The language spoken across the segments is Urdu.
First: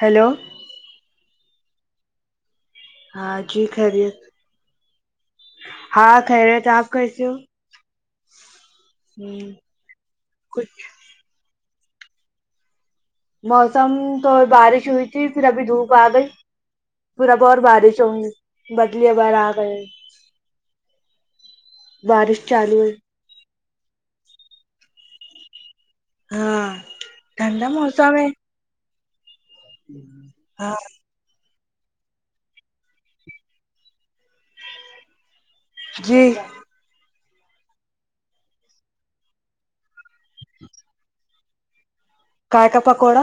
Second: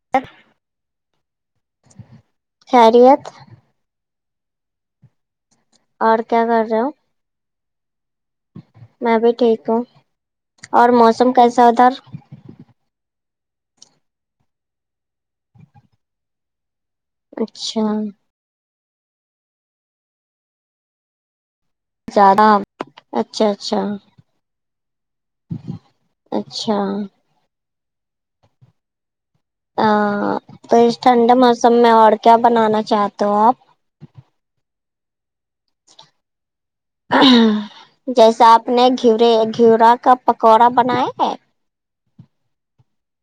ہلو خیریت ہاں خیریت ہاں اور کیا خیریت کر رہے آپ کیسی ہو میں بھی ہوں ٹھیک ہوں کچھ اور موسم کیسا ادھر موسم م تو بارش ہوئی تھی پھر ابھی دھوپ آ گئی پھر اب اور اچھا بارش ہونگی بدلیے ابر آ گئے بارش زیادہ چالو ہے اچھا اچھا اچھا ٹھڈا موسم ہے ہاں تو ہاں اس ٹھنڈے موسم میں اور کیا بنانا چاہتے ہو آپ جی جیسا آپ نے گھیورے گھیورا کا پکوڑا بنانے ہیں کاے ا ے کا پکوڑا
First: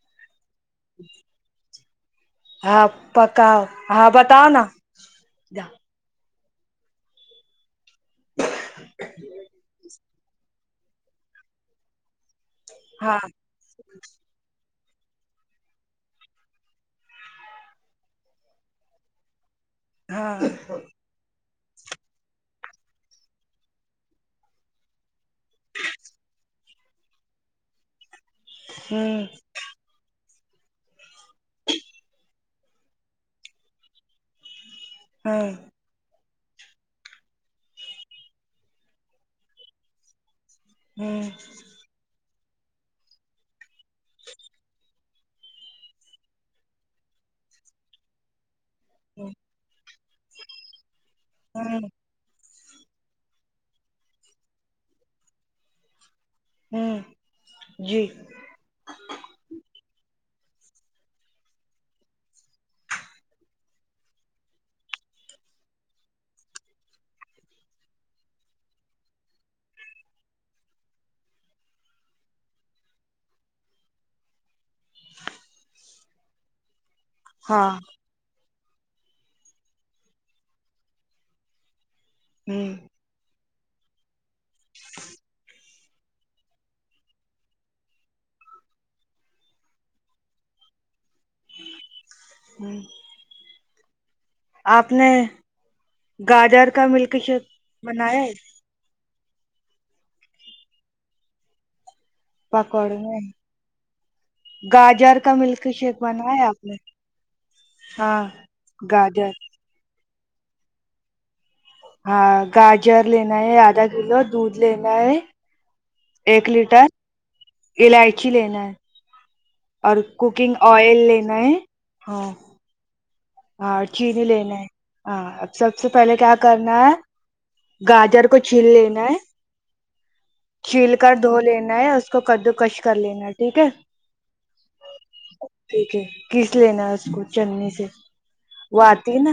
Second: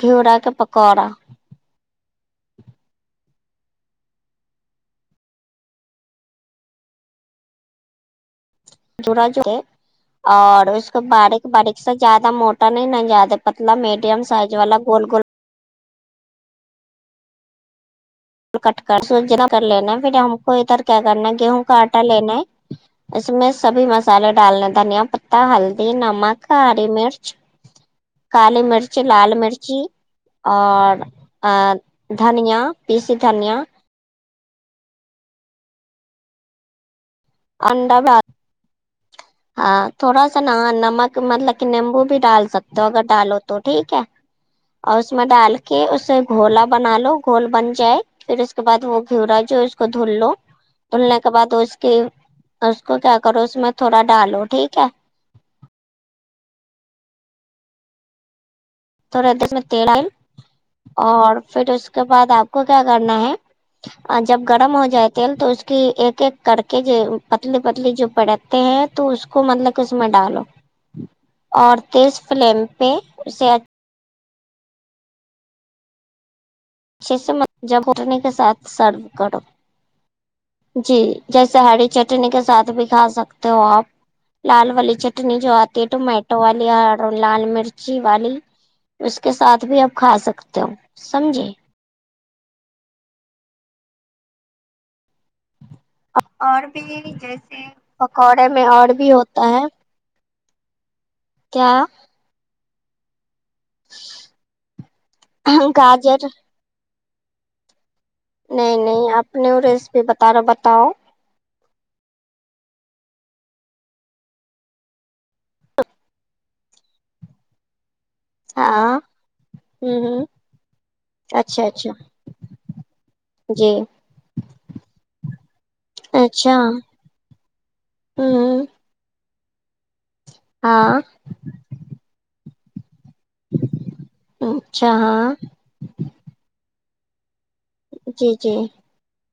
گھیورا کے پکوڑا ہاں پکاؤ ہاں بتاؤ نا ج جڑا جے اور اس کو باڈیک باڈیک سے زیادہ موٹا نہیں ن ہاں یادہ پتلا میڈیم سائز والا گول گول کٹ کر سو ج کر لینا ہے پھر ہاں ہم کو ادھر کیا کرنا ہے گیہوں کا آٹا لینا ہے اس میں سبھی مسالے ڈالنے دھنیا پتتا ہلدی نمک ہری مرچ کالی مرچی ہوں لال مرچی اور آ دھنیا پیسیی دھنیا [unintelligible] انڈا بھ ہاں تھوڑا ا نا نمک ہوں مطلب کہ نیمبو بھی ڈال سکتے ہو اگر ڈالو تو ٹھیک ہے اور اس میں ڈال کے اسے گھولا بنا لو گھول بن جائے پھر اس کے بعد وہ گھیورا جو اس کو دھل لو دھلنے کے بعد اس ہوں کے اس کو کیا کرو اس میں تھوڑا ڈالو ٹھیک ہے ہمم جی تھورا دس میں تیل اور پھر اس کے بعد آپ کو کیا کرنا ہے اور جب گڈم ہو جائے تیل تو اس کی ایک ایک کڈ کے جو پتلی پتلی جو پاڈپ ہیں تو اس کو مطلب کہ اس میں ڈالو اور تیس فلیم پے اسے ا چھے سے ہاں جپٹنے کے ساتھ سرو کرو جی جیسے ہڈی چٹنی کے ہوں ساتھ بھی کھا سکتے ہو آپ لال والی چٹنی جو آتی ہے ٹومیٹو والی اور لال مرچی والی اس کے ساتھ بھی آپ کھا سکتے ہو سمجھے ہمم آپ نے اور گاجر کا بھی ملک شیک جیسے بنایا ہے پکوڑے میں اور بھی ہوتا ہے کیا پکوڑے میں گاجر کا ملک شیک گاجر بنایا آپ نے ہاں نہیں نہیں گاجر آپ نے وہ ریسیپی بتا رے ہو بتاؤ ہاں گاجر لینا ہے آدھا کلو دودھ لینا ہے ایک لیٹر الائچی لینا ہے ہاں اور ہوں ہوں کوکنگ آئل لینا ہے اچھا اچھا ہاں جی ہاں چینی لینا ہے ہاں اب سب سے پہلے کیا اچھا کرنا ہے گاجر کو چھیل ہوں لینا ہے چھیل ہاں کر دھو لینا ہے اس کو کدو کش کر لینا ٹھیک ہے اچھا ہاں ٹھیک ہے گھس لینا ہے اس کو چننی سے جی جی پاتی ہے نا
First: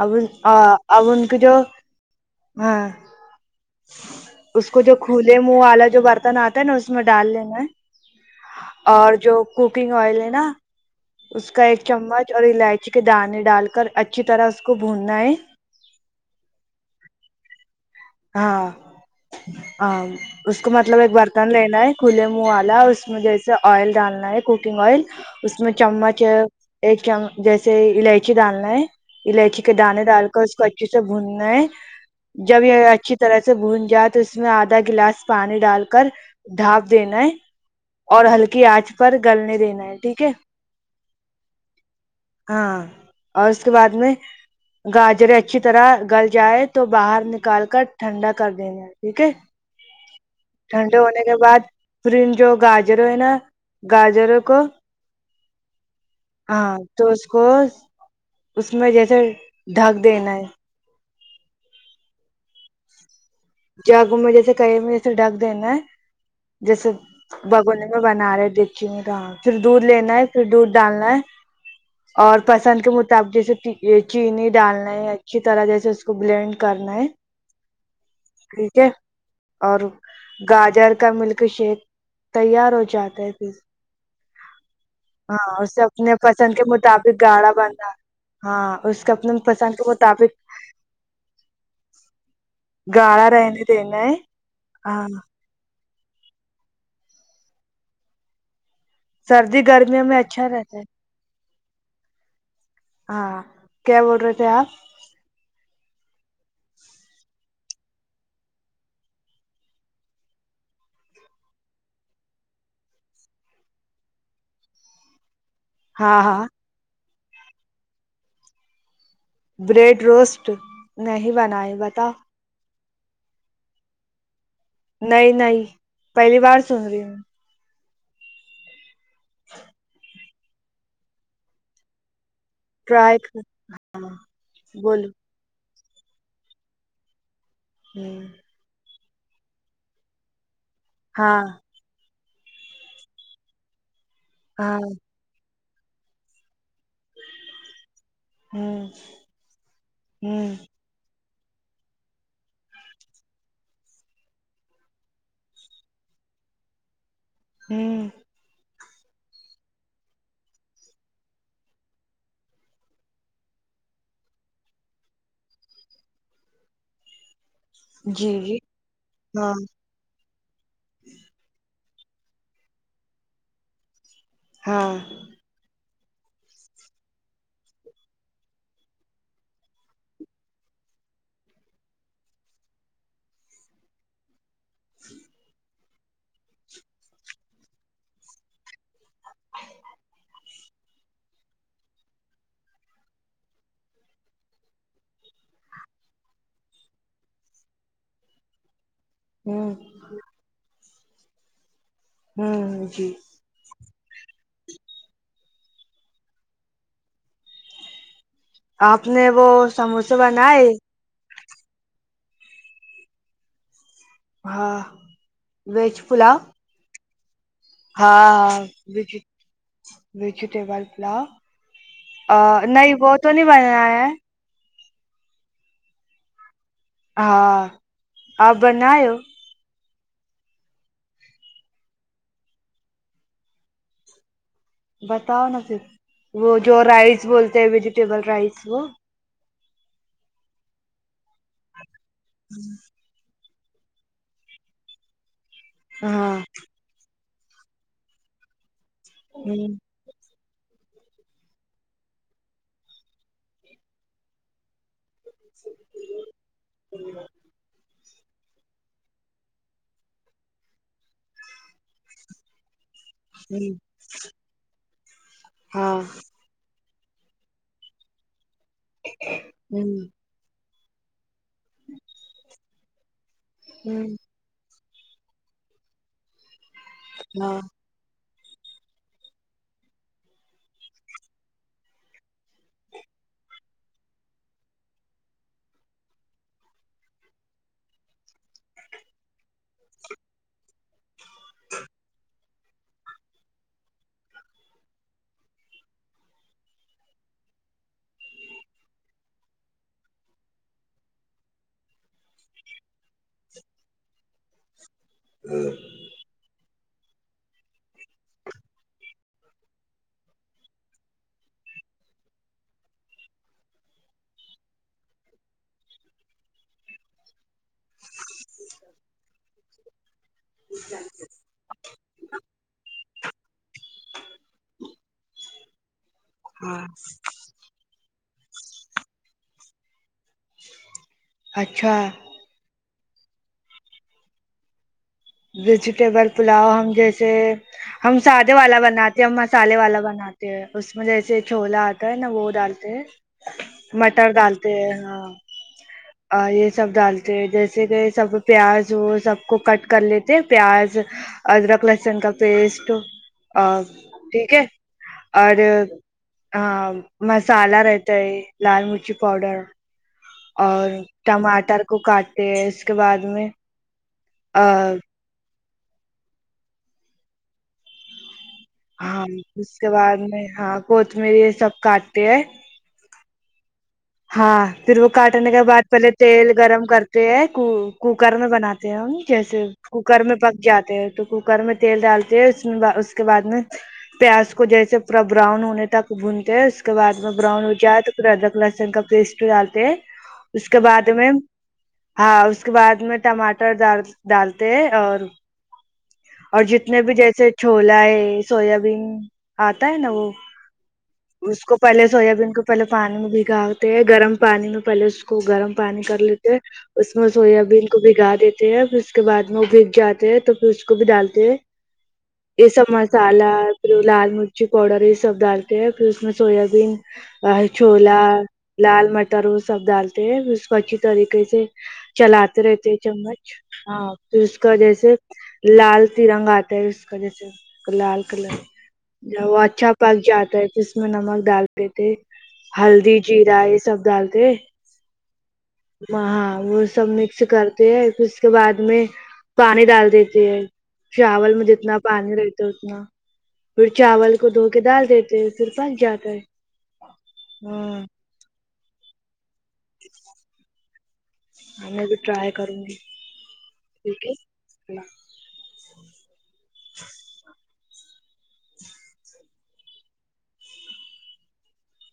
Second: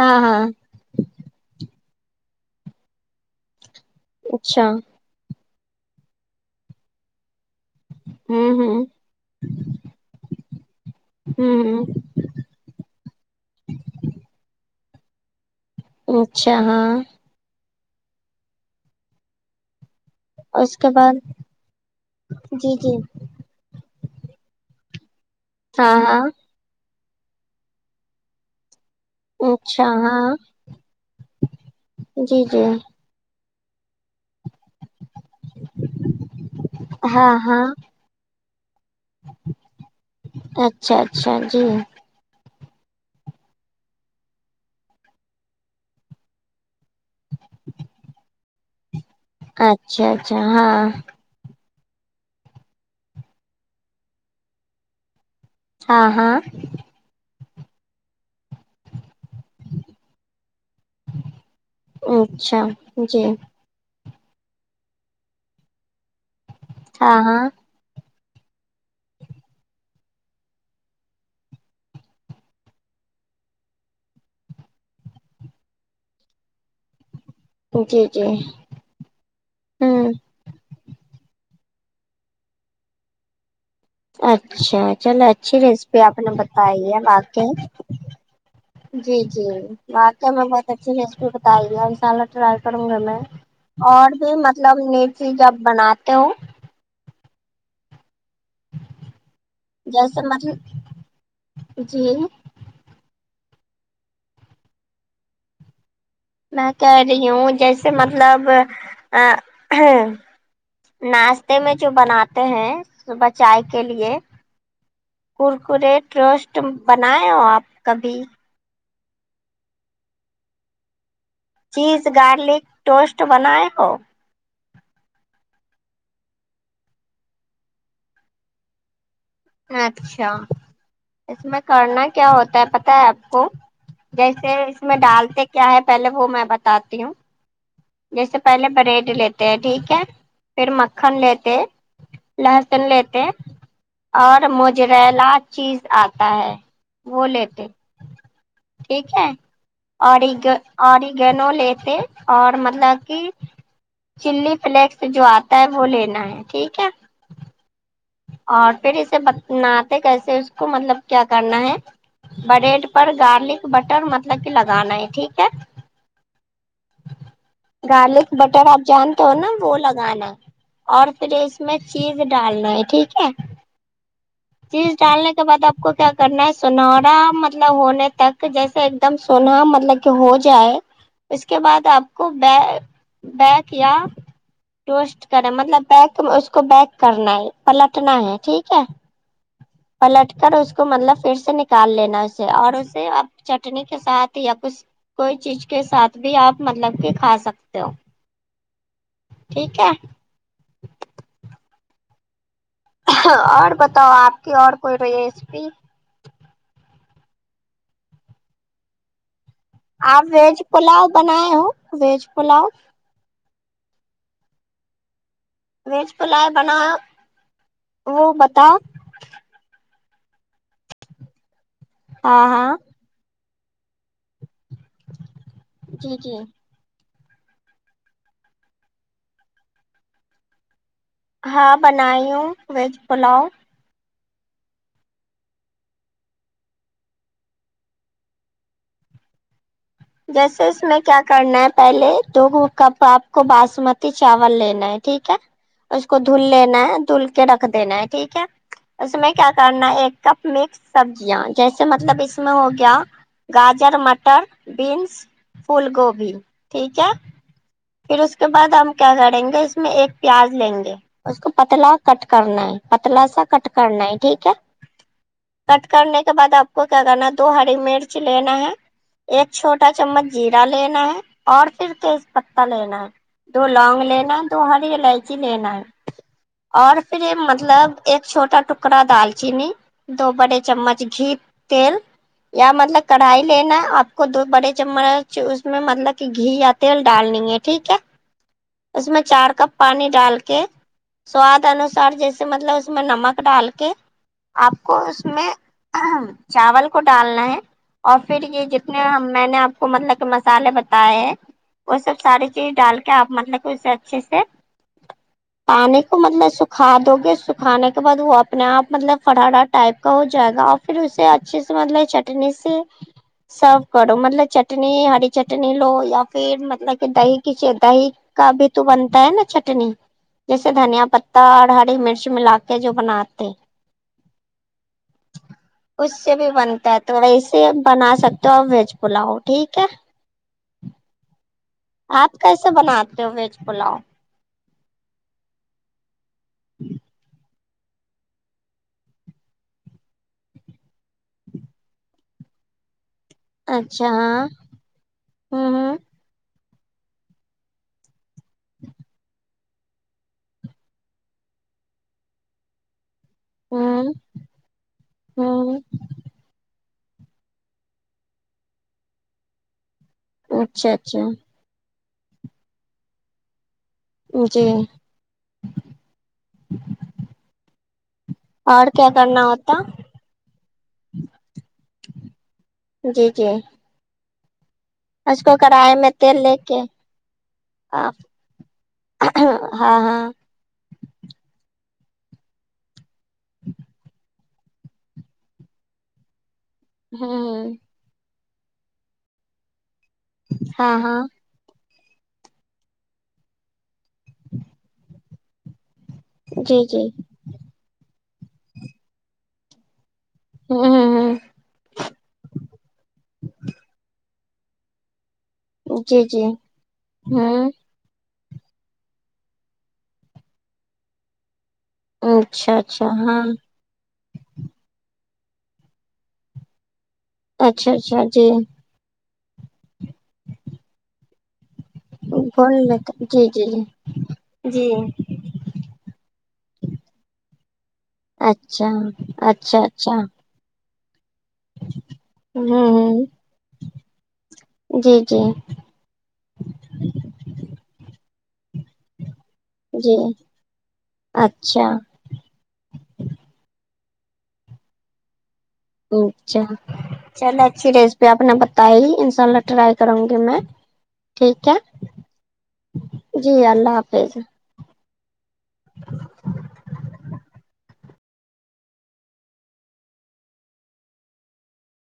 ہاں ابھی ہاں آ اب ان کی جو ہاں اچھا اس کو جو کھولے منہ والا جو برتن آتا ہے نا اس میں ڈال لینا ہوں ہوں اور جو کوکنگ آئل ہے نا اس کا ایک ہوں چمچ اور الائچی چی کے دانے ڈال کر اچھی طرح اس کو بھوننا ہے اچھا ہاں ہاں ہاں اس کو کے مطلب ایک بعد برتن لینا ہے کھلے منہ جی والا جی اس میں جیسے سے آئل ڈالنا ہے کوکنگ آئل اس میں ہاں چمچ ہاں ایک چم جیسے الائچی ڈالنا ہے الائچی کے اچھا دانے ہاں ڈال کر اس کو اچھے سے بھوننا ہے جی جی جب یے اچھی طرح سے بھون جات تو اس میں آدھا گلاس پانی ڈال کر ڈھاپ دینا ہے ہاں ہاں اور ہلکی آنچ پر گلنے دینا ہے ٹھیک ہے اچھا اچھا جی ہاں اور اس کے بعد میں گاجر اچھی طرح گل جائے تو باہر نکال کر ٹھنڈا کر دینگے ٹھیک ہے اچھا اچھا ہاں اس کے بعد پھر جو گاجروں ہے نا گاجروں کو ہاں تو اس کو اس میں جیسے ڈھک دینا ہے اچھا جی جگوں میں جیسے کہئی ہم ویسے ڈھک دینا ہے جیسے ہاں ہاں بگونے میں میں بنا رہے دیخچی تو پھر دودھ لینا ہے پھر دودھ ڈالنا ہے اور پسند کے مطابق جیسے چی چینی ڈالنا ہے اچھی طرح جیسے اس کو بلینڈ کرنا ہے جی جی ٹھیک ہے اور ہوں گاجر کا ملک شیک تیار ہو جاتا ہے پھر اچھا چلو اچھی ہاں اسے ریسیپی اپنے آپ نے پسند کے بتائی ہے مطابق باقی گاڑھا بننا ہاں اس کا جی اپنے جی پسند کے واقع مطابق میں بہت اچھی ریسیپی بتائے ہے انشاء اللہ تعالی گرام کرنا گاڑھا ہے رہنے دینا ہے اور پھر مطلب ہاں میتھی جب بناتے ہو سردی گرمیوں میں جیسے اچھا مطلب رہتا ہے جی ہاں کیا بول رہے تھے آپ میں کہہ رہی ہوں جیسے مطلب ناشتے میں جو بناتے ہیں صبح چائے کے لیے کرکرے ہاں ہاں ٹروسٹ بنائے ہو آپ کبھی بریڈ روسٹ نہیں بنایا چیز گارلک ٹوسٹ بنائے ہو نہیں نہیں پہلی بار سن رہی ہوں اچھا اس میں کرنا کیا ہوتا ہے پتہ ہے ٹرائی آپ کو ہاں جیسے اس میں بولو ڈالتے کیا ہے پہلے وہ میں بتاتی ہوں ہوں جیسے پہلے بریڈ لیتے ہیں ٹھیک ہے پھر مکھن ہاں لیتے لہسن لیتے ہے اور ہاں موزریلا چیز آتا ہے وہ لیتے ہوں ٹھیک ہے اور ایک ہوں اوریگانو لیتے اور مطلب کہ چللی فلیکس جو آتا ہے وہ لینا ہے ٹھیک ہے ہوں اور پھر اسے بتناتے کیسے ہے اس کو مطلب کیا کرنا ہے بریڈ پر گارلک بٹر مطلب کہ لگانا ہے ٹھیک ہے گارلک جی جی بٹر آپ جانتے ہو نا ہاں وہ لگ گانا اور پھر اس میں چیز ڈالنا ہے ٹھیک ہے چیز ہاں ڈالنے بعد آپ کو کیا کرنا ہے سنہرا مطلب ہونے تک جیسے ایک دم سونا مطلب ہو جائے اس کے بعد آپ کو ب بیک یا ٹوسٹ کریں مطلب بیک میں اس کو بیک کرنا ہے پلٹنا ہے ٹھیک ہے پلٹ کر اس کو مطلب پھر سے نکال لینا اسے اور اسے ا چٹنی کے ساتھ یا کچھ کوئی چیز کے ساتھ بھی آپ مطلب کہ کھا سکتے ہو ہوں ٹھیک ہے ہوں جی اور بتاؤ آپ کی اور کوئی ریسپی آپ نے وہ سموسے آپ ویج بنائے پلاؤ بنائے ہو ویج پلاؤ ہاں ویج پلائے بنایا ہاں ہاں وجی ویجیٹیبل پلاؤ آ ہاں ہاں نہیں وہ تو نہیں بنایا ہے جی جی ہاں آپ بنائے ہو ہاں بنائی ہو ویج پلاؤ بتاؤ نا پھر وہ جو رائس بولتے ہیں ویجیٹیبل رائس وہ جیسے اس میں کیا کرنا ہے پہلے تو کب آپ کو باسمتی چاول لینا ہے ٹھیک ہے اس کو ہاں دھل لینا ہے دھل رکھ دینا ہے ٹھیک ہے اس میں کیا ہاں کرنا ایک ک مکس سبزیاں جیسے مطلب اس میں ہو گیا گاجر مٹر بینس فل گوبھی ٹھیک ہے پھر اس کے بعد ہم کیا کریں گے اس میں ایک پیاز لیں گے اس کو پتلا کٹ کرنا ہے پتلا سا کٹ کرنا ہے ٹھیک ہے کٹ ہاں کرنے کے بعد آپ آپ کو کیا کرنا ہے دو ہری مرچ لینا ہے ایک چھوٹا ہوں چمچ جیرا لینا ہے اور پھر تیز پتہ لینا ہے دو لونگ ہوں لینا ہے دو ہری الائچی لینا ہے اور پھر ہاں مطلب ایک چھوٹا ٹکڑا دال چینی دو بڑے چمچ گھی تیل یا مطلب کڑھائی لینا کو دو بڑے چمچ اس میں مطلب کی گھی یا تیل ڈالنی ہے ٹھیک ہے اس میں چار کپ پانی ڈال کے سواد انوسار جیسے مطلب اس میں نمک ڈال کے آپ کو اس میں چاول کو ڈالنا ہے اور پھر یے جیتنے نے میں نے آپ کو مطلب کہ مسالے بتائے ہیں وہ سب ساری چیز ڈال کے آپ مطلب کہ اسے اچھے سے پانی کو مطلب سکھا دو گے سکھانے کے بعد وہ اپنے آپ مطلب فرارا ٹائپ کا ہو جائے گا اور پھر اسے اچھے سے مطلب چٹنی سے سرو کرو مطلب چٹنی ہری چٹنی لو یا پھر مطلب کہ دہی کی چہ دہی کا بھی تو بنتا ہے نا چٹنی جیسے دھنیا پتا اور ہری مرچ ملا کے جو بناتے اس سے بھی ہاں بنتا ہے تو ویسے بنا سکتے ہو آ ویج پلاؤ ٹھیک ہے اچھا آپ کیسے بناتے ہو ویج پلاؤ ویجیٹیبل پلاؤ ہم جیسے ہم سادے والا بناتے ہم مسالے والا بناتے تے ہیں اس میں جیسے چھولا آتا ہے نا وہ ڈالتے ہیں اچھا مٹر ہاں ڈالتے ہیں ہاں ہمم ہمم اور یے سب ڈالتے جیسے کہ سب پیاز وہ سب کو کٹ کر لیتے پیاز ادرک لہسن کا پیسٹ ہوں ٹھیک ہے اور ہوں ہاں مسالہ رہتا ہے لال مرچی پاؤڈر اور اچھا اچھا ٹماٹر کو کاٹتے ہیں اس کے بعد میں جی ہاں اور کیا ہاں کرنا اس ہوتا کے بعد میں ہاں کوتمیر یے سب کاٹتے ہیں جی جی ہاں پھر وہ اس کاٹنے کو کے بعد کڑھائی میں پہلے تیل لے کے گرم کرتے ہے کو کوکر میں بناتے تے آپ جیسے ہاں کوکر ہاں میں پک جاتے ہے تو کوکر میں تیل ڈالتے ہے اس اس کے بعد میں پیاز کو جیسے پورا براؤن ہونے تک بھنتے ہیں اس کے بعد میں براؤن ہو ہوں جائے تو پھر ادرک لہسن کا پیسٹ ڈالتے ہے اس کے ہاں بعد ہاں میں ہاں اس کے بعد میں ٹماٹر ڈال ڈالتے ہے اور اور جی جتنے جی بھی جیسے چھولا ہے سویابین آتا ہے نا وہ ہوں اس کو پہلے سویابین کو پہلے پانی میں بھگاتے ہے گرم پانی میں پہلے اس کو گرم پانی کر جی جی لیتے اس میں ہوں سویابین کو بھگا دیتے ہیں پھر اس کے بعد میں وہ بگ جاتے ہیں تو پھر اس کو بھی ڈالتے ہیں یے اچھا سب اچھا ہاں مسالہ لال مرچی پاؤڈر یے سب ڈالتے ہیں پھر اس میں سویا بین اچھا چھولا اچھا جی لال مٹر وہ سب ڈالتے ہے اس کو اچھی طریقے سے چلاتے بھون رہتے ہے لیتے جی چمچ جی جی ہاں پھر اس کا جی جیسے لال ترنگ آتا ہے اس کا جیسے لال کلر اچھا جب وہ اچھا پک جاتا ہے جس اس میں نمک ڈالتے تھے ہلدی ہوں جیرا یے سب ڈالتے جی جی ہاں وہ سب مکس کرتے ہیں پھر اس کے بعد میں پانی ڈال جی دیتی ہے چاول میں اچھا جتنا پانی رہت تے اتنا پھر چاول کو دھو کے دال دیتے پھر پک جاتا ہے اچھا چلو اچھی ہاں ریس جو آپ نے بتائی ان شاء اللہ ٹرائی کروں گی میں ٹھیک ہے میں بھی ٹرائی جی اللہ حافظ اللہ